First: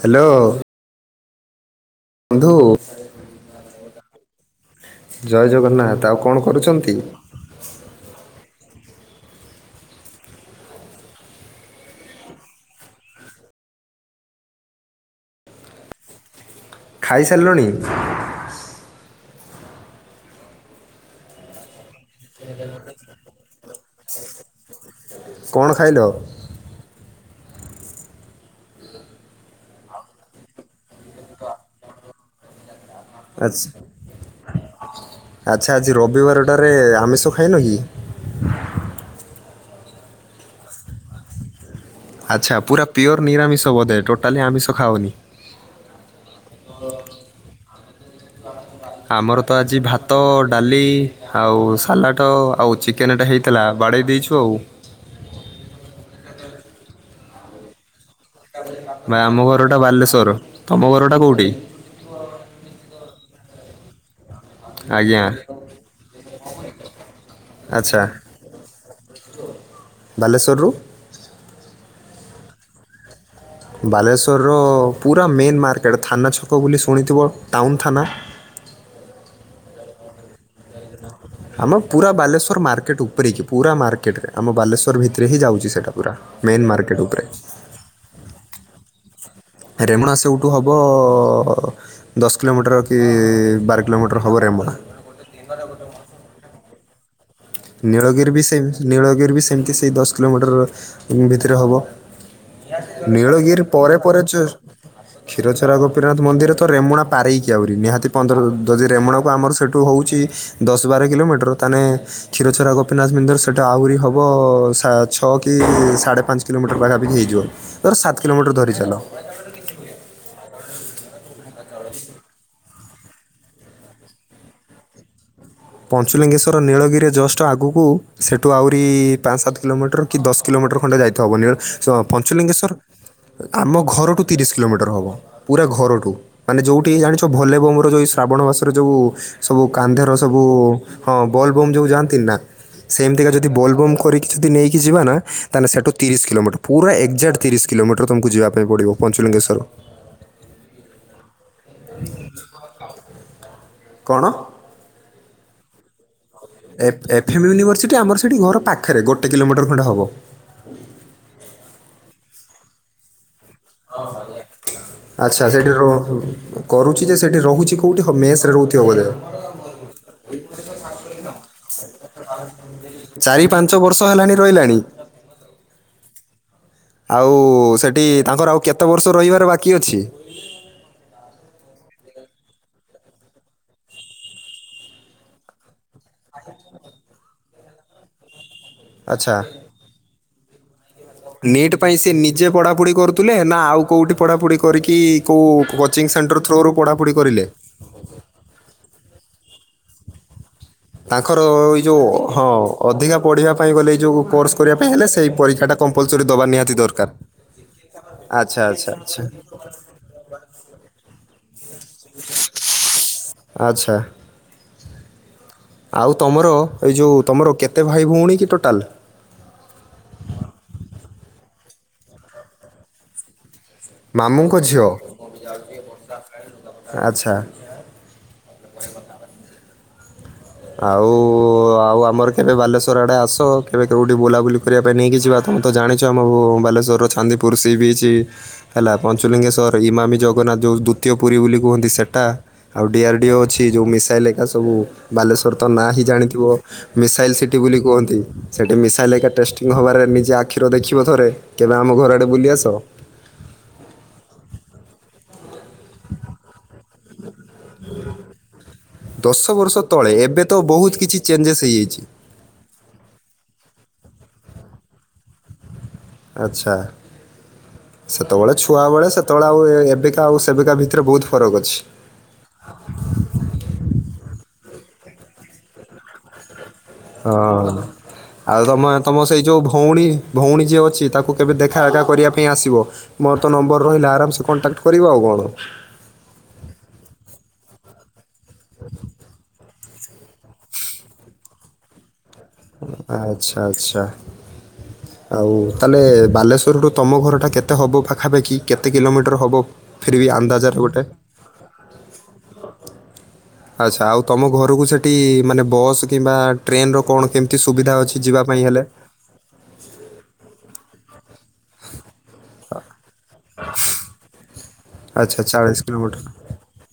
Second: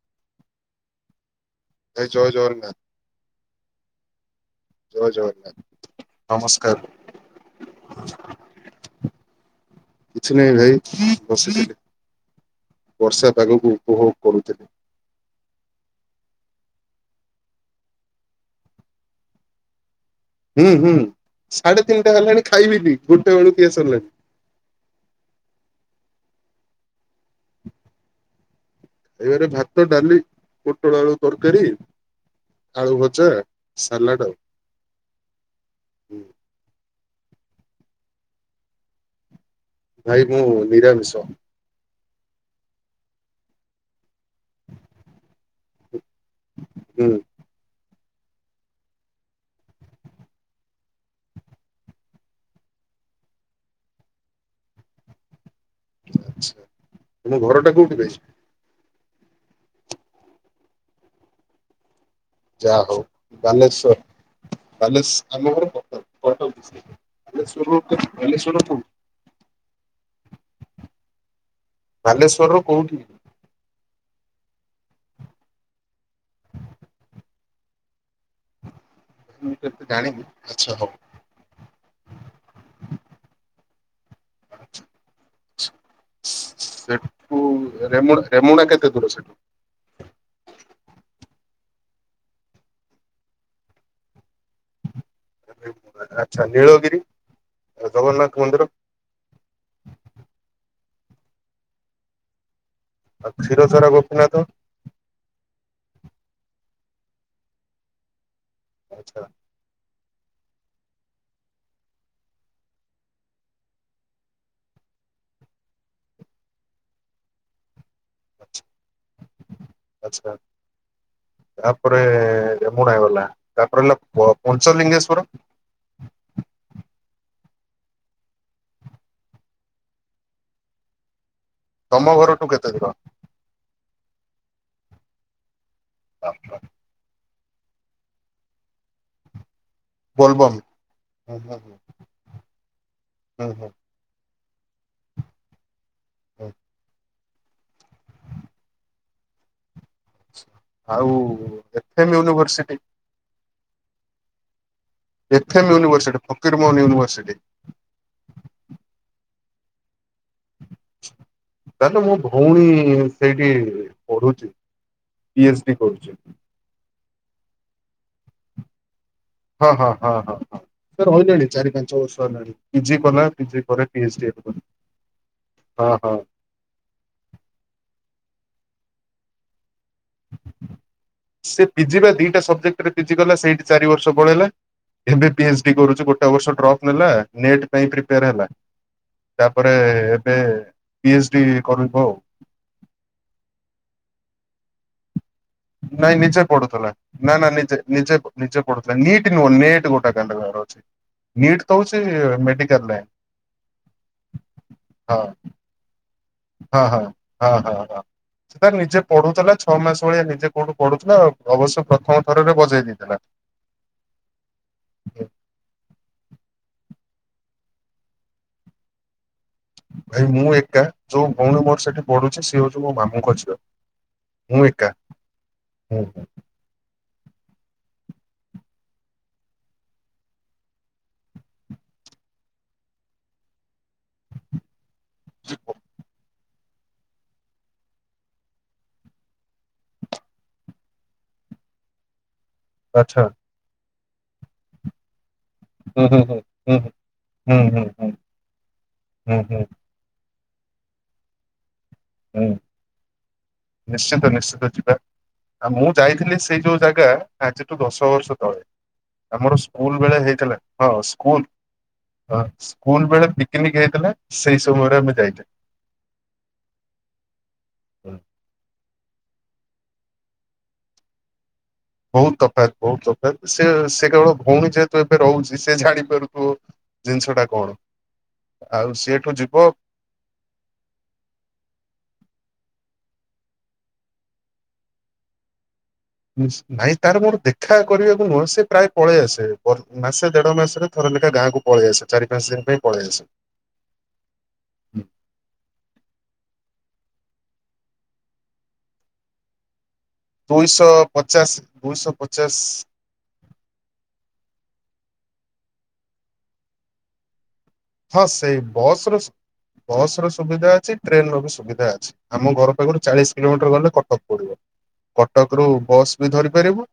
Hello. ଭାଇ ଜୟ ବନ୍ଧୁ ଜଗନ୍ନାଥ। ଜୟ ଜଗନ୍ନାଥ, ଆଉ କଣ କରୁଛନ୍ତି? ନମସ୍କାର। କିଛି ନାହିଁ ଭାଇ ବସିଥିଲି। ବର୍ଷା ପାଗକୁ ଉପଭୋଗ କରୁଥିଲି। ଖାଇସାରିଲଣି? ହୁଁ ହୁଁ ସାଢେ ତିନିଟା ହେଲାଣି ଖାଇବିନି ଗୋଟେ ବେଳୁ ଖିଆ ସରିଲାଣି। କଣ ଖାଇଲ? ଏ ଭାତ, ଡାଲି, ପୋଟଳ ଆଳୁ ତରକାରୀ, ଆଳୁ ଭଜ ଆଛା ଆଛା ଆଜି ରବିବାରଟାରେ ଆମିଷ ଖାଇନ କି? ଭାଇ ମୁଁ ନିରାମିଶ। ଆଚ୍ଛା, ପୁରା ପିଓର ନିରାମିଷ ବଧେ ଟୋଟାଲି ଆମିଷ ଖାଅନି? ହୁଁ। ଆମର ତ ଆଜି ଭାତ, ଡାଲି ଆଉ ସାଲାଡ଼ ଆଉ ଚିକେ କେନେଟେ ହେଇଥିଲା ବାଡେଇ ଦେଇଛୁ ଆଉ। ଆଛା ତମ ଘର ଟା କୋଉଠି ଭାଇ? ଭାଇ ଆମ ଘରଟା ବାଲେଶ୍ଵର। ତମ ଘରଟା କୋଉଠି? ଯାହା ହଉ ବାଲେଶ୍ଵର ବାଲେଶ୍ ଆଜ୍ଞା ଆମ ଘରେ କଟକ କଟକ ଡିଷ୍ଟିକ୍। ବାଲେଶ୍ୱର ଆଚ୍ଛା ବାଲେଶ୍ୱରର କୋଉଠି? ବାଲେଶ୍ୱରରୁ ବାଲେଶ୍ୱରର କୋଉଠି? ବାଲେଶ୍ଵରର ପୁରା ମେନ୍ ମାର୍କେଟ ଥାନା ଛକ ବୋଲି ଶୁଣିଥିବ, ଟାଉନ ଥାନା ମୁ ତ ଏତେ ଜାଣିନି ଆଚ୍ଛା ହଉ। ଆମ ପୁରା ବାଲେଶ୍ୱର ମାର୍କେଟ ଉପରେକି ପୁରା ମାର୍କେଟରେ ଆମ ବାଲେଶ୍ୱର ଭିତରେ ହିଁ ଯାଉଛି ସେଇଟା ପୁରା। ମେନ୍ ମାର୍କେଟ୍ ଉପରେ। ସେଠୁ ରେମୁଣା ରେମୁଣା କେତେ ଦୂର ସେଠୁ? ରେମଣା ସେଉଠୁ ହବ ଅ ଅ ଦଶ କିଲୋମିଟର କି ବାର କିଲୋମିଟର ହେବ ରେମୁଣା। ଆଚ୍ଛା ନୀଳଗିରି। ନୀଳଗିରି ଜଗନ୍ନାଥ ବି ସେ ମନ୍ଦିର ନୀଳଗିରି ବି ସେମିତି ସେଇ ଦଶ କିଲୋମିଟର ଭିତରେ ହେବ। ଆଉ ନୀଳଗିର କ୍ଷୀରଚୋରା ପରେ ପରେ ଗୋପୀନାଥ ଚୋ। କ୍ଷୀରୋଚରା ଗୋପୀନାଥ ମନ୍ଦିର ତ ରେମୁଣା ପାରେଇକି ଆହୁରି ନିହାତି ପନ୍ଦର ଯଦି ଆଚ୍ଛା ରେମଣାକୁ ଆମର ସେଇଠୁ ହେଉଛି ଦଶ ବାର କିଲୋମିଟର ତାହେଲେ। କ୍ଷୀରଚୋରା ଗୋପୀନାଥ ମନ୍ଦିର ସେଟା ଆହୁରି ହେବ ଛଅ କି ସାଢ଼େ ପାଞ୍ଚ କିଲୋମିଟର ପାଖାପାଖି ହେଇଯିବ। ଧର ସାତ କିଲୋମିଟର ଧରି ଚାଲ। ଆଚ୍ଛା। ତାପରେ ରେମୁଣା ଗଲା ତାପରେ ହେଲା ପ ପଞ୍ଚଲିଙ୍ଗେଶ୍ଵର। ପଞ୍ଚୁଲିଙ୍ଗେଶ୍ୱର ନୀଳଗିରି ରେ ଜଷ୍ଟ ଆଗକୁ ସେଠୁ ଆହୁରି ପାଞ୍ଚ ସାତ କିଲୋମିଟର। କି ଦଶ କିଲୋମିଟର ଖଣ୍ଡେ ଯାଇଥବ ହବନି ତମ ଘରଠୁ କେତେ ପଞ୍ଚଲିଙ୍ଗେଶ୍ଵର। ଦୂର? ଆମ ଘରୁଠୁ ତିରିଶ କିଲୋମିର ହବ ପୁରା ଘରୁଠୁ ମାନେ ଯଉ ଜାଣିଛ ଭୋଲେବମ ର ଯୋଉ ଏଇ ଶ୍ରାବଣ ମାସର ଯୋଉ ସବୁ କାନ୍ଧରେ ସବୁ ବୋଲବମ୍ ହଁ ହୁଁ ହୁଁ ବୋଲବମ ହୁଁ ଯଉ ଯାଆନ୍ତି ନା ସେମତିକା ଯଦି ହୁଁ ହୁଁ ବୋଲ ବମ କରି। ଯଦି ନେଇକି ଯିବା ନା ତାହେଲେ ସେଠୁ ତିରିଶ କିଲୋମିଟର ପୁରା ଏକ୍ଜାକ୍ଟ। ତିରିଶ କିଲୋମିଟର ତୁମକୁ ଯିବା ପାଇଁ ପଡ଼ିବ ପଞ୍ଚଲିଙ୍ଗେଶ୍ୱର। ଆଉ ଏଫମ ୟୁନିଭର୍ସିଟି। କଣ? FM university. Fakir Mohan university F M university ଆମର ସେଠି ଘର ପାଖରେ ଗୋଟେ କିଲୋମିଟର ଖଣ୍ଡେ ହବ। ତାହେଲେ ମୋ ଭଉଣୀ ସେଇଠି ପଢୁଛି। ପି ଆଚ୍ଛା ଏଚ ଡି ସେଠି କରୁଛି। ରହୁ କରୁଛି ଯେ ସେଠି ରହୁଛି କୋଉଠି ମେସ ରେ ରହୁଥିବ ବୋଧେ। ହଁ ହଁ ହଁ ହଁ ହଁ। ସ ରହିଲାଣି ଚାରି ପାଞ୍ଚ ବର୍ଷ ହେଲାଣି ପିଜି କଲା ଚାରି ପିଜି ପାଞ୍ଚ ପରେ ବର୍ଷ ପି ଏଚଡି ହେଲାଣି ଯାକ କଲା। ରହିଲାଣି ହଁ ହଁ। ଆଉ ସେଠି ତାଙ୍କର ଆଉ କେତେ ବର୍ଷ ରହିବାର ବାକି ଅଛି? ସେ ପିଜି ବା ଦିଟା ସବଜେକ୍ଟରେ ପିଜି କଲା ସେଇଠି ଚାରି ବର୍ଷ ପଳେଇଲା। ଏବେ ପି ଏଚ ଡି କରୁଛି। ଗୋଟେ ବର୍ଷ ଡ୍ରପ ନେଟ ପାଇଁ ପ୍ରିପେଆର ହେଲା। ଆଚ୍ଛା। ତାପରେ ଏବେ ପିଏଚ ଡି ନେଟ୍ କରିବ ପାଇଁ ସେ ଆଉ ନିଜେ ପଢାପଢି କରୁଥିଲେ ନା ଆଉ କୋଉଠି ପଢାପଢି କରିକି କୋଉ? କୋଚିଂ ନାଇଁ ସେଣ୍ଟର ନିଜେ ଥ୍ରୋରୁ ପଢୁଥିଲା। ପଢ଼ାପଢ଼ି ନା କରିଲେ ନା, ନିଜେ ନିଜେ ନିଜେ ପୁର ଥିଲା ନୀଟ ନୁହେଁ ନେଟ ଗୋଟେ କାଣ୍ଡ ର ଅଛି। ତାଙ୍କର ନିଟ୍ ତ ଏଇ ହଉଛି ଯଉ ହଁ ମେଡିକାଲ ଲାଇନ୍ ଅଧିକା ପଢ଼ିବା ପାଇଁ ଗଲେ ଏଇ ଯୋଉ କୋର୍ସ କରିବା ପାଇଁ ହେଲେ ହଁ ସେଇ ପରୀକ୍ଷାଟା। କମ୍ପଲସରି ଦବାନି ହଁ ହଁ ହଁ ହଁ ହଁ। ସେ ଆଚ୍ଛା ନିଜେ ଆଚ୍ଛା ପଢୁଥିଲା ଛଅ ମାସ ଭଳିଆ ନିଜେ କୋଉଠୁ ପଢୁଥିଲା ଅବଶ୍ୟ ପ୍ରଥମ ଥରରେ ବଜେଇ। ନେଇଥିଲା। ଆଚ୍ଛା। ଆଉ ତମର ଏଇ ଯେଉଁ ତୁମର କେତେ ଭାଇ ଭଉଣୀ କି ଟୋଟାଲ। ଭାଇ ମୁଁ ଏକା ଯୋଉ ଭଉଣୀ ମୋର ସେଠି ପଢୁଛି ସିଏ ହଉଛି ମୋ ମାମୁଙ୍କ ଝିଅ। ମାମୁଁଙ୍କ ମୁଁ ଝିଅ ଏକା। ହୁଁ ହୁଁ ଆଚ୍ଛା। ଆଉ ଆଉ ଆମର କେବେ ବାଲେଶ୍ୱର ଆଡେ ଆସ କେବେ କୋଉଠି ବୁଲାବୁଲି। କରିବା ପାଇଁ ନେଇକି ଯିବା ତମେ ତ ଜାଣିଛ ଆମକୁ ବାଲେଶ୍ୱରର ଚାନ୍ଦିପୁର ସି ବିଛ। ହେଲା ପଞ୍ଚୁଲିଙ୍ଗେଶ୍ୱର, ଇମାମୀ ଜଗନ୍ନାଥ ଯେଉଁ ଦ୍ୱଵିତୀୟ ପୁରୀ ବୋଲି କୁହନ୍ତି ସେଇଟା। ଆଉ ଡିଆର୍ ଆଚ୍ଛା ଡିଓ ଅଛି ଯେଉଁ ମିସାଇଲ୍ ଏକା ସବୁ ବାଲେଶ୍ୱର ତ ନାଁ ହିଁ ହୁଁ ହୁଁ ହୁଁ ଜାଣିଥିବ। ହୁଁ ମିସାଇଲ ସିଟି ହୁଁ ବୋଲି ହୁଁ ହୁଁ କୁହନ୍ତି। ସେଠି ମିସାଇଲ ଏକା ହୁଁ ହୁଁ ଟେଷ୍ଟିଂ ହବାରେ ନିଜେ। ଆଖିରେ ଦେଖିବ ଥରେ। କେବେ ଆମ ଘର ଆଡେ ବୁଲି ହୁଁ। ଆସ? ନିଶ୍ଚିତ ନିଶ୍ଚିତ ଯିବା। ଆଉ ମୁଁ ଯାଇଥିଲି ସେଇ ଯୋଉ। ଜାଗା ଆଜିଠୁ ଦଶ ବର୍ଷ ତଳେ। ଦଶ ଆମର ବର୍ଷ ସ୍କୁଲ୍ ତଳେ ବେଳେ ଏବେ ତ ହେଇଥିଲା ହଁ ବହୁତ କିଛି ସ୍କୁଲ୍ ଚେଞ୍ଜେସ୍ ହେଇଯାଇଛି ହଁ ସ୍କୁଲ୍ ବେଳେ ପିକିନିକି ହେଇଥିଲା ସେଇ ସମୟରେ ଆମେ ଯାଇଥିଲୁ। ଆଛା ସେତବଳେ ଛୁଆ ବେଳେ ସେତବଳେ ଆ ଆଉ ଏବେକା ଆଉ ସେବେକା ଭିତରେ ବହୁତ ଫରକ ଅଛି। ବହୁତ ତଫାତ୍ ବହୁତ ତଫାତ୍ ସେ ସେ କେବଳ ଭଉଣୀ ଯେହେତୁ ଏବେ ରହୁଛି ସେ ଜାଣିପାରୁଥିବ। ଜିନିଷ ହଁ ଟା କଣ ଆଉ ତମ ତମ ସିଏଠୁ ସେଇ ଯିବ ଯୋଉ ଭଉଣୀ ଭଉଣୀ ଯିଏ ଅଛି ତାକୁ କେବେ ଦେଖା ଏଖା କରିବା ପାଇଁ ଆସିବ। ମୋର ତ ନମ୍ବର ରହିଲା ଆରାମସେ କଣ୍ଟାକ୍ଟ୍ କରିବ ଆଉ କଣ। ଇସ୍ ନାଇଁ ତାର ମୋର ଦେଖା କରିବାକୁ ନୁହଁ ସେ ପ୍ରାୟ ପଳେଇ ଆସେ ମାସେ ଦେଢ ମାସରେ ଥରେ ଲେଖା ଗାଁକୁ ପଳେଇଆସେ ଚାରି ପାଞ୍ଚ ଦିନ ଆଛା ଆଛା। ହୁଁ। ଆଉ ତାହେଲେ ବାଲେଶ୍ୱରରୁୁ ତମ ଘରଟା କେତେ ହବ ପାଖାପାଖି କେତେ କିଲୋମିଟର ହବ? ଫିର ବି ଅନ୍ଦାଜରେ ଦୁଇଶହ ଗୋଟେ ପଚାଶ ଦୁଇଶହ ପଚାଶ। ଆଛା ଆଉ ତମ ଘରୁକୁ ସେଠି ମାନେ ବସ୍ କିମ୍ବା ଟ୍ରେନ୍ ର କଣ କେମ ଏତେ ସୁବିଧା ଅଛି ଯିବା ପାଇଁ ହେଲେ ସୋରସ୍ ବସ୍ ର ସୁବିଧା ଅଛି ଟ୍ରେନ୍ ର ବି ସୁବି ଧା ଅଛି ଆମ ଘର ପାଖରୁ ଚାଳିଶ କିଲୋମିଟର ଗଲେ କଟକ ପଡିବ। ଆଚ୍ଛା କଟକରୁ ଚାଳିଶ ବସ୍ କିଲୋମିଟର ବି ଧରି ପାରିବୁ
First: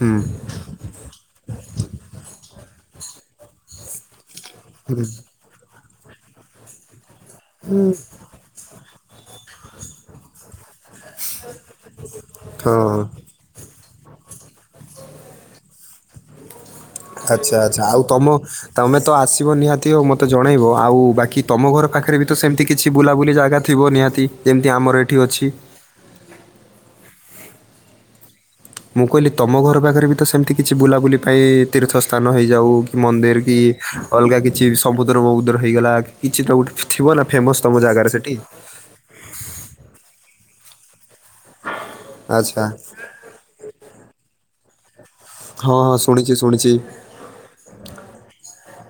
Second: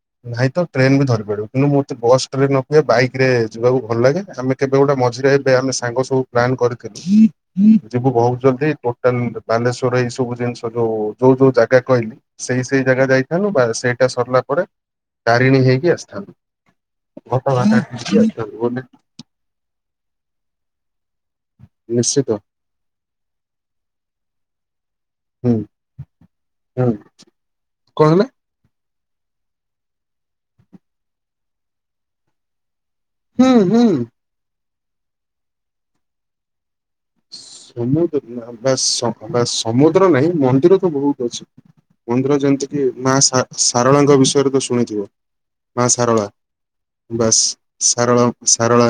ହୁଁ ନାଇଁ ତ ଟ୍ରେନ୍ ବି ଧରି ପାରିବୁ କିନ୍ତୁ ମୋତେ ବସ୍ ଟ୍ରେନ୍ ଅପେକ୍ଷା ବାଇକ୍ ରେ ଯିବାକୁ ଭଲ ଲାଗେ ଆମେ କେବେ ଗୋଟେ ମ ସେଇଥିପାଇଁ ଆମେ ସାଙ୍ଗ ସବୁ ପ୍ଲାନ୍ କରିଥିଲୁ ଯିବୁ ବହୁତ ଜଲଦି ଟୋ ତାହେଲେ ବାଲେଶ୍ଵର ଏଇ ସବୁ ଜିନିଷ ଯୋଉ ଯୋଉ ଯୋଉ ଜାଗା କହିଲି ସେଇ ସେଇ ହଁ ଜାଗା ଯାଇ ଖାଲି ବାସ୍ ସେଇଟା ସରିଲା ପରେ ତାରିଣୀ ହେଇକି ଆସିଥାନ୍ତୁ। ଆଛା ଘଟଗାଁ ଆଛା ଆଉ ତାରିଣୀ ତମ ଆସିଥାନ୍ତୁ ବୋଲି ତମେ ତ ଆସିବ ନିହା ତି ଆଉ ମତେ ଜଣାଇବ ଆଉ ବାକି ତମ ଘର ପାଖେରେ ବି ନିଶ୍ଚିତ ତ ସେମିତି କିଛି ବୁଲାବୁଲି ଜାଗା ଥିବ ନିହାତି? ଯେମିତି ଆମର ଏଠି ଅଛି। ହୁଁ ହୁଁ କଣ ହେଲା? ମୁଁ କହିଲି ତମ ଘର ପାଖରେ ବି ତ ସେମିତି କିଛି ବୁଲାବୁଲି ପାଇଁ ତୀର୍ଥ ସ୍ଥାନ ହେଇଯାଉ କି ମନ୍ଦିର ହେଲା କି ହୁଁ ହୁଁ। ଅଲଗା କିଛି ବି ସମୁଦ୍ର ଫମୁଦ୍ର ହେଇଗଲା କି କିଛିଟା ଗୋ ଥିବ ନାଁ ଫେମସ୍ ତମ ଜାଗାରେ ସେଠି? ବାସ୍ ହଁ ବାସ୍ ସମୁଦ୍ର ନାହିଁ ମନ୍ଦିର ତ ବହୁତ ଅଛି ମନ୍ଦିର ଆଚ୍ଛା ଯେମିତି କି ମା ସା ସାରଳାଙ୍କ ବିଷୟରେ ତ ଶୁଣିଥିବ ହଁ ମା ହଁ ସାରଳା ଶୁଣିଛି ଶୁଣିଛି ବାସ୍। ସାରଳା ମ ସାରଳା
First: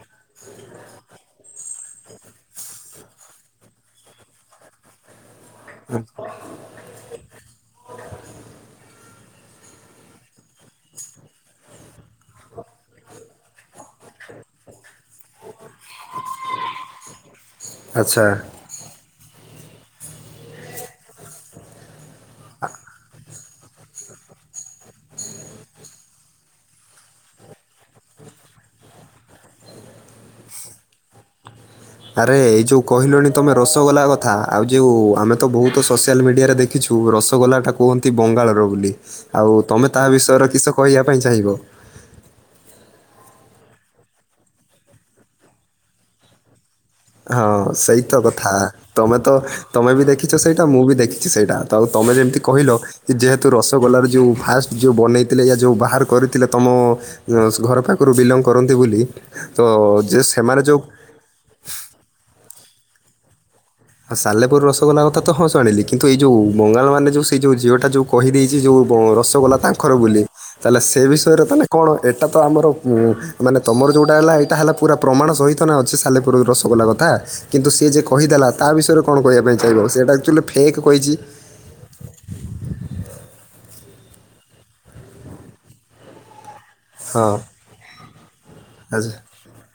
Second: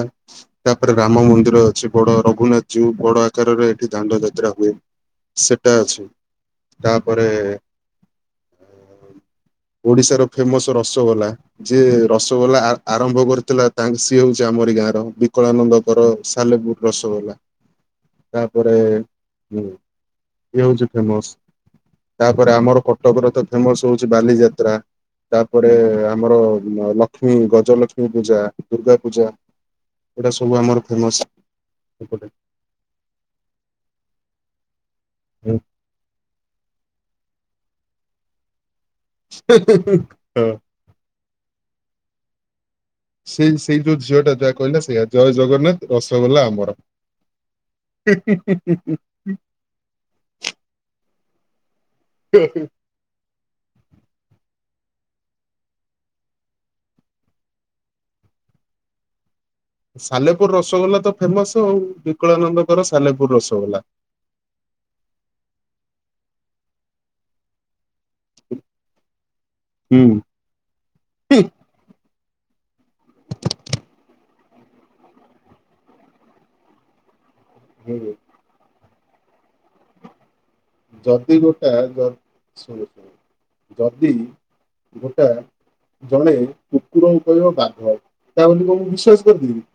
ତାପରେ ରାମ ମନ୍ଦିର ଅଛି ବଡ ରଘୁନା ଯୋଉ ବଡ ଆକାରରେ ଏଠି ଦାଣ୍ଡ ଯାତ୍ରା ହୁଏ ସେଟା ଅଛି। ତାପରେ ଉଁ ଓଡିଶାର ଫେମସ୍ ରସଗୋଲା ଯିଏ ରସଗୋଲା ଆ ଆରମ୍ଭ କରିଥିଲା ତା ସିଏ ହଉଛି ଆମରି ଗାଁ ର ବିକଳାନନ୍ଦଙ୍କର ସାନ ପୁ ରସଗୋଲା। ଆଛା। ପରେ ଇଏ ଇଏ ହଉଛି ଫେମସ୍। ତାପରେ ଆମର କଟକରେ ତ ଫେମସ୍ ହଉଛି ବାଲିଯାତ୍ରା ତାପରେ ଆମର ଲକ୍ଷ୍ମୀ ଗଜଲକ୍ଷ୍ମୀ ପୂଜା ଦୁର୍ଗା ପୂଜା ଏଇଟା ସବୁ ଆମର ଫେମସ୍। ଆରେ ଏଇ ଯୋଉ କହିଲନି ତମେ ରସଗୋଲା କଥା ଆଉ ଯୋଉ ଆମେ ତ ହୁଁ। ବହୁତ ସୋସିଆଲ୍ ମିଡିଆରେ ଦେ ଖିଛୁ ରସଗୋଲାଟା କୁହନ୍ତି ବଙ୍ଗାଳର ବୋଲି ଆଉ ତମେ ତାହା ହଁ। ବିଷୟରେ କିଛି ତ କହିବା ପାଇଁ ଚାହିଁବ? ସେଇ ସେଇ ଯୋଉ ଝିଅଟା ଯାହା କହିଲା ସେଇଆ ଜୟ ଜଗନ୍ନାଥ ରସଗୋଲା ଆମର। ହଁ ସେଇତ କଥା ତମେ ତ ତମେ ବି ଦେଖିଛ ସେଇଟା ମୁଁ ବି ଦେଖିଛି ସେଇଟା। ଆଉ ତମେ ଯେମିତି କହିଲ ଯେହେତୁ ରସଗୋଲାର ଯେଉ ଫାଷ୍ଟ ଯୋଉ ବନେଇଥିଲେ ଏୟା ଯୋଉ ବାହାର କରିଥିଲେ ତମ। ୟୋସ ଘର ପାଖରୁ ବିଲଙ୍ଗ କରନ୍ତି ବୋଲି ତ ଯେ ସାଲେପୁର ସେମାନେ ଯେଉ। ରସଗୋଲା ତ ଫେମସ ଆଉ ବିକଳାନନ୍ଦଙ୍କର ସାଲେପୁର ରସଗୋଲା। ହଁ ସାଲେପୁର ରସଗୋଲା କଥା ତ ହଁ ଜାଣିଲି କିନ୍ତୁ ଏଇ ଯୋଉ ବଙ୍ଗାଳମାନେ ଯୋଉ ସେ ଯୋଉ ଝିଅଟା ଯୋଉ। କହିଦେଇଛି ଯୋଉ ବ ରସଗୋଲା ତାଙ୍କର ହୁଁ। ବୋଲି। ତାହେଲେ ସେ ବିଷୟରେ ତାଲେ କଣ ଏଇଟା ତ ଆମର ଉଁ ମାନେ ତମର ଯୋଉଟା ହେଲା ଏଇଟା ହେଲା। ପୁରା ପ୍ରମାଣ ସହିତ ନା ଅଛି ସାଲେପୁର ରସଗୋଲା କଥା। କିନ୍ତୁ ସିଏ ଯେ ହୁଁ କହିଦେଲା ତା ବିଷୟରେ କଣ କହିବା ପାଇଁ ଚାହିଁବ ସେଇଟା ଆକ୍ଚୁଲି‌। ଯଦି ଗୋଟା ଯ ଶୁଣ ଶୁଣ ଯଦି ଗୋଟା ଜଣେ କୁକୁର ହଁ କହିବ ବାଘ ତା ବୋଲି କଁ ମୁଁ ଆଚ୍ଛା ବିଶ୍ୱାସ କରିଜିବି କି।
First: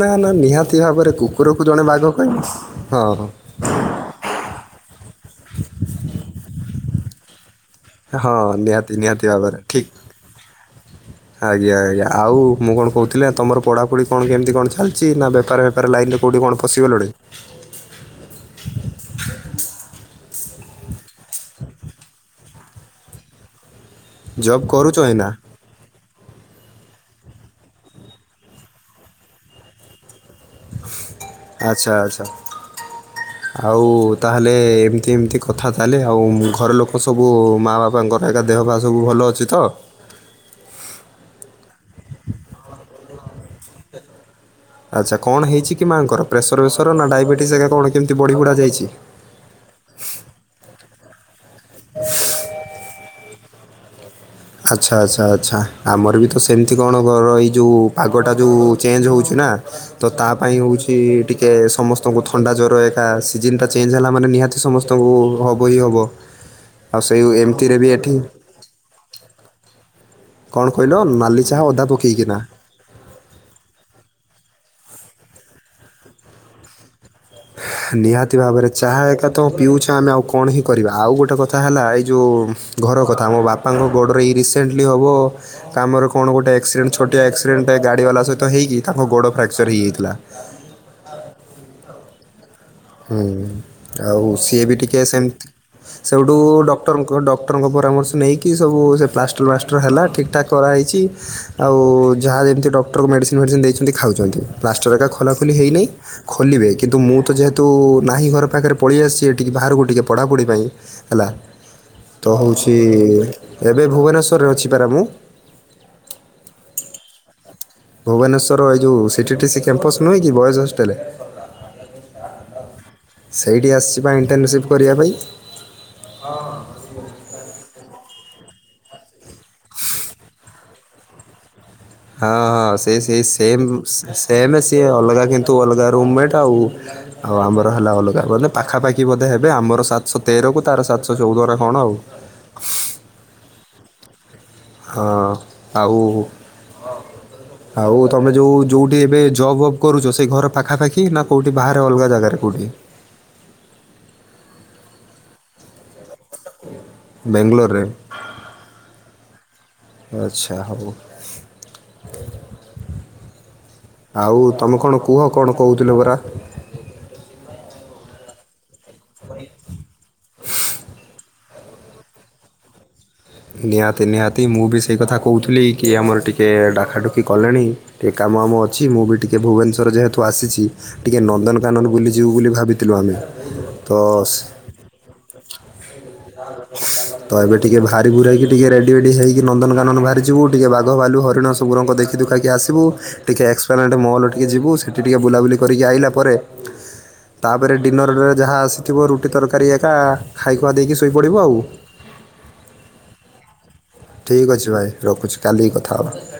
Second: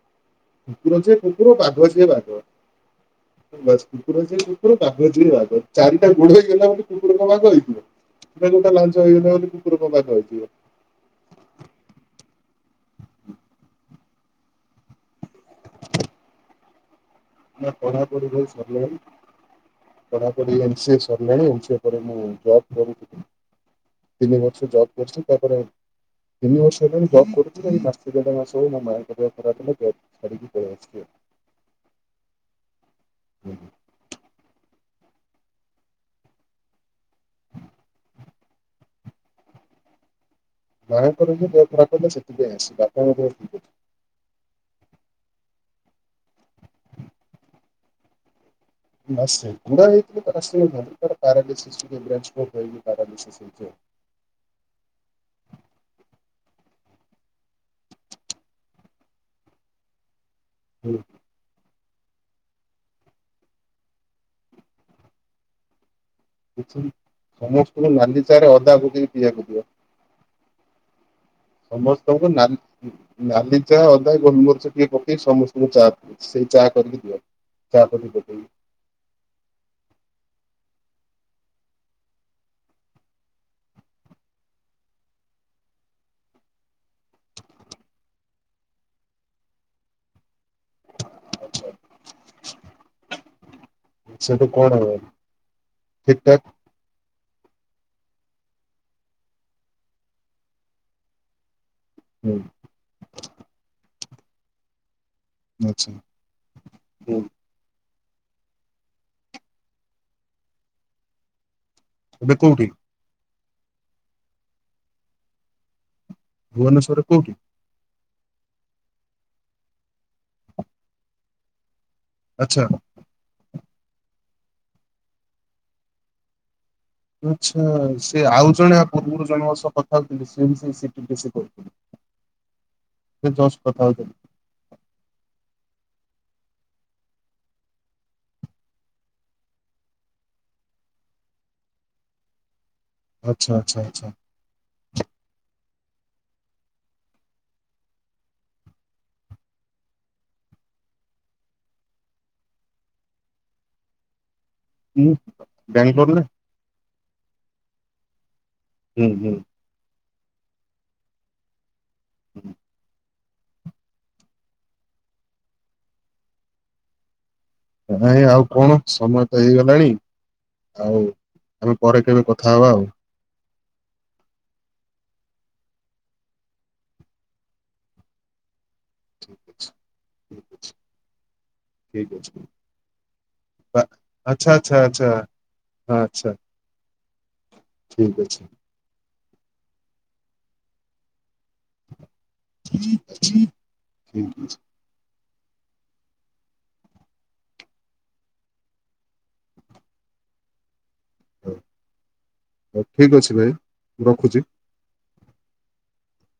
ନା ନା ନିହାତି ଭାବରେ କୁକୁରକୁ ଜଣେ ବାଘ କହିବ ହଁ। ବାସ କୁକୁର ଯିଏ କୁକୁର ବାଘ ଯିଏ ବାଘ ଚାରିଟା ଗୋଡ ହେଇଗଲା ବୋଲି କୁକୁର କଣ ବାଘ ହେଇଥିବ। ହଁ ନା ଜୋଉଟା ନିହାତି ଲାଞ୍ଚ ହେଇ ନିହାତି ଗଲା ବୋଲି ଭାବରେ କୁକୁର ଠିକ୍ କଣ ବାଘ ହେଇଯିବ। ଆଜ୍ଞା ଆଜ୍ଞା ଆଉ ମୁଁ କଣ କହୁଥିଲି ଆଁ ତମର ପଢାପଢି କଣ କେମିତି କଣ ଚାଲିଛି ନା ବେପାର ଫେ ଫାର ଲାଇନ୍ ରେ କୋଉଠି କଣ ପଶିଗଲାଣି। ନା ପଢ଼ାପଢି ଭାଇ ସରିଗଲାଣି। ପଢାପଢି ଏମ ସି ଏ ସରିଲାଣି ଏମ ସି ଏ ପରେ ମୁଁ ଜବ୍ କରୁଥିଲି। ତିନି ବର୍ଷ ଜବ୍ କରୁଛ କରିଛ ଏଇନା ତାପରେ ତିନି ବର୍ଷ ହେଲାଣି ଜବ କରୁଥିଲି ଏଇ ମାସେ ଦେଢ ମାସେ ହବ ମୋ ମା ଙ୍କ ଦେହ ଖରାପ ହେଲା ଜବ ଛାଡିକି ପଳେଇ ଆସିଲି ଆଉ। ଆଚ୍ଛା ଆଚ୍ଛା ଆଉ ତାହେଲେ ଏମିତି ଏମିତି କ କଥା ତାହେଲେ ଆଉ ଘର ଲୋକ ସବୁ ମାଆ ବାପାଙ୍କର ଏକା ଦେହ ପାହା ସବୁ ଭଲ ଅଛି ତ? ମାଆଙ୍କର ଯୋଉ ଦେହ ଖରାପ ହେଲା ସେଥିପାଇଁ ଆସିଛି ବାପାଙ୍କ ଦେହ ଠିକ୍ ଅଛି। ଆଚ୍ଛା କଣ ହେଇଛି କି ମାଆଙ୍କର ପ୍ରେସର ବେସର ନା ଡାଇବେଟିସ ସ ଏକା କଣ କେମିତି ବଢ଼ି ବୁଢା ଯାଇଛି। ନା ସେଗୁଡା ହେଇଥିଲେ ତ ଆସି ନଥାନ୍ତି ତା ର ପାରାଲିସିସ୍ ରୁ ଟିକେ ବ୍ରେନ ଷ୍ଟ୍ରୋକ ହେଇକି ପାରାଲିସିସ୍ ହେଇଛି‌ ଆଉ। ଆଚ୍ଛା, ଆଚ୍ଛା, ଆଚ୍ଛା ଆମର ବି ତ ସେମିତି କଣ ଗ ଏଇ ଯୋଉ ପାଗଟା ଯୋଉ ଚେଞ୍ଜ ହେଉଛି ନା। ତ ତା ପାଇଁ ହଉଛି। ଆଉ। ଟିକେ ସମସ୍ତଙ୍କୁ ଥଣ୍ଡା, ଜ୍ୱର, ଏକା ସିଜନଟା ଚେଞ୍ଜ ହେଲା ମାନେ ନିହାତି ସମସ୍ତଙ୍କୁ ହବ ହିଁ ହବ। କିଛି ସମସ୍ତଙ୍କୁ ନାଲିଚାରେ ଅଦା ପକେଇି ପିଇଆକୁ ଦିଅ। କଣ କହିଲ ନାଲି ଚାହା ଅଦା ସମସ୍ତଙ୍କୁ ପକେଇକିନା। ନାଲି ନାଲି ଚା ଅଦା, ଗୋଲମରିଚ ଟିକେ ପକେଇ ସମସ୍ତଙ୍କୁ ଚା ସେଇ ଚା କରିକି ଦିଅ। ଚା ପତି ନିହାତି ପକେଇକି ଭାବରେ। ଚାହା ଏକା ତ ପିଉଛୁ ଆମେ ଆଉ କଣ ହିଁ କରିବା ଆଉ ଗୋଟେ କଥା ହେଲା ଏଇ ଯୋଉ। ଘର କଥା ମୋ ବାପାଙ୍କ ଗୋଡ଼ରେ ଏଇ ରିସେଣ୍ଟଲି ହବ। କାମରେ କଣ ଗୋଟେ ଆକ୍ସିଡେଣ୍ଟ ଛୋଟିଆ ଆକ୍ସିଡେଣ୍ଟ ଟା ଗାଡ଼ି ବାଲା ସହିତ ହେଇିକି ତାଙ୍କ ଗୋଡ଼ ଫ୍ରାକ୍ଚର ହେଇଯାଇଥିଲା। ଆ [inaudible] ହୁଁ ଆଉ ସିଏ ବି ଟିକେ ସେମତି ଠିକ୍ ସେଇଠୁ ଡ ଠାକ୍ ଡକ୍ଟରଙ୍କ ଡକ୍ଟରଙ୍କ ପରାମର୍ଶ ନେଇକି ସବୁ ସେ ପ୍ଲାଷ୍ଟର ଫ୍ଲାଷ୍ଟର ହେଲା ଠିକ୍ ଠାକ୍ କରାହେଇଛି। ଆଉ। ହୁଁ ଯାହା ଯେମିତି ଡକ୍ଟର ମେଡ଼ିସିନ ଫେଡ଼ିସିନ୍ ଦେଇଛନ୍ତି ଖାଉଛନ୍ତି ପ୍ଲାଷ୍ଟର ଏକା ଖୋଲାଖୋଲି ହୋଇନାହିଁ। ଆଚ୍ଛା। ଖୋଲିବେ କିନ୍ତୁ ମୁଁ ତ ଯେହେତୁ ତୁ ନାହିଁ ଘର ପାଖରେ ପଳେଇ ଆସିଛି ଏଠିକି ବାହାରକୁ ଟିକେ ପଢ଼ାପଢ଼ି ପାଇଁ ହେଲା‌। ତ ଏବେ କୋଉଠି ହଉଛି ଏବେ ଭୁବନେଶ୍ଵରରେ ଅଛି ପାରା ମୁଁ। ଭୁବନେଶ୍ୱର କୋଉଠି? ଭୁବନେଶ୍ୱର ଏଇ ଯୋଉ ସି ଟି ଟିସିି କ୍ୟାମ୍ପସ୍ ନୁହେଁ କି ବଏଜ୍ ହଷ୍ଟେଲ। ଆଚ୍ଛା। ସେଇଠି ଆସିିଛି ପା ଇଣ୍ଟେର୍ନସିପ୍ କରିବା ପାଇଁ। ହଁ ହଁ ଆଛା ସେ ଆଉ ଜଣେ ଯା ପୂର୍ବରୁ ଜଣଙ୍କ ସହ କଥା ହଉଥିଲି ସିଏ ବି ସେଇ ସି ଟି ଟି ସି କରୁଥିଲେ। ହଁ ହଁ ସେ ସେହି ଜଷ୍ଟ ସେମ୍ କଥା ହଉଥିଲି ସି ସି ଏଇ ନା ସିଏ ଅଲଗା କିନ୍ତୁ ଅଲଗା ରୁମମେଟ୍ ଆଉ ଆଉ ଆମର ହେଲା ଅଲଗା ବଲେ ପାଖାପାଖି ବୋଧେ ହେବେ ଆମର ସାତଶହତେର କୁ ତାର ସାତଶହ ଚଉଦ ନାଁ କ'ଣ ଆଉ। ଆଚ୍ଛା ଆଚ୍ଛା ଆଚ୍ଛା। ହଁ, ଆଉ [inaudible] ଆଉ ତମେ ଯୋଉ ଯୋଉଠି ଏବେ ଜବ୍ ବବ୍ କରୁଛ ସେଇ ଘର ପାଖାପାଖି ନା କଉଠି ବାହାରେ ଅଲଗା ଜାଗାରେ କଉଠି? ହୁଁ, ବେଙ୍ଗଲୋର ନା। ବେଙ୍ଗଲୋର ରେ? ହୁଁ ହୁଁ। ଆଚ୍ଛା ହଉ। ଉଁ ହୁଁ। ଆଉ ତମେ କ'ଣ କୁହ କ'ଣ କହୁଥିଲ ପରା? ନାହିଁ ଆଉ କ'ଣ ସମୟ ତ ହେଇଗଲାଣି। ଆଉ ଆମେ ପରେ କେବେ କଥା ହବା ଆଉ। ନିହାତି ନିହାତି ମୁଁ ବି ସେଇ କଥା କହୁଥିଲି କି ଆମର ଟିକିଏ ଡାକା ଡୁକି କଲେଣି। ଟିକେ କାମ ଆମ ଅଛି ମୁଁ ବି ଟିକେ ଭୁବନେଶ୍ୱର ଯେହେତୁ ଆସିଛି ଟିକେ ନନ୍ଦନକାନନ ଠିକ ବୁଲିଯିବୁ ଅଛି ବୋଲି ଭାବିଥିଲୁ ଆମେ ବା ତ ଆଚ୍ଛା ସ- ଆଚ୍ଛା ଆଚ୍ଛା। ଆଚ୍ଛା ତ ଏବେ ଟିକେ ଭା ଆରେ ଠିକ ଅଛି। ଭୂରାଇକି ଟିକେ ରେଡି ଫେଡ଼ି ହେଇକି ନନ୍ଦନକାନନ ବାହାରିଛୁ ଟିକେ ବାଘ, ଭାଲୁ, ହରିଣ ସ ସବୁରଙ୍କ ଦେଖିଦୁଖାକି ଆସିବୁ ଠିକ ଟିକେ ଏସ୍ପ୍ଲାନାଡେ ମଲ ଟିକିଏ ଅଛି ଯିବୁ ସେଠ୍ ଠି ଟିକିଏ ବୁଲାବୁଲି କରିକି ଆଇଲା ପରେ ତାପରେ ଡିନରରେ ଯାହା ଆସିଥିବ ରୁଟି ତରକାରୀ ଏକା ଖାଇଖୁଆ ଦେଇକି ଶୋଇପଡ଼ିବ ହଉ ଆଉ। ହଉ ଠିକ୍ ଅଛି ଭାଇ। ମୁଁ ରଖୁଛି। ଠିକ୍ ଅଛି ଭାଇ ରଖୁଛି କାଲିକି କଥା ହେବା।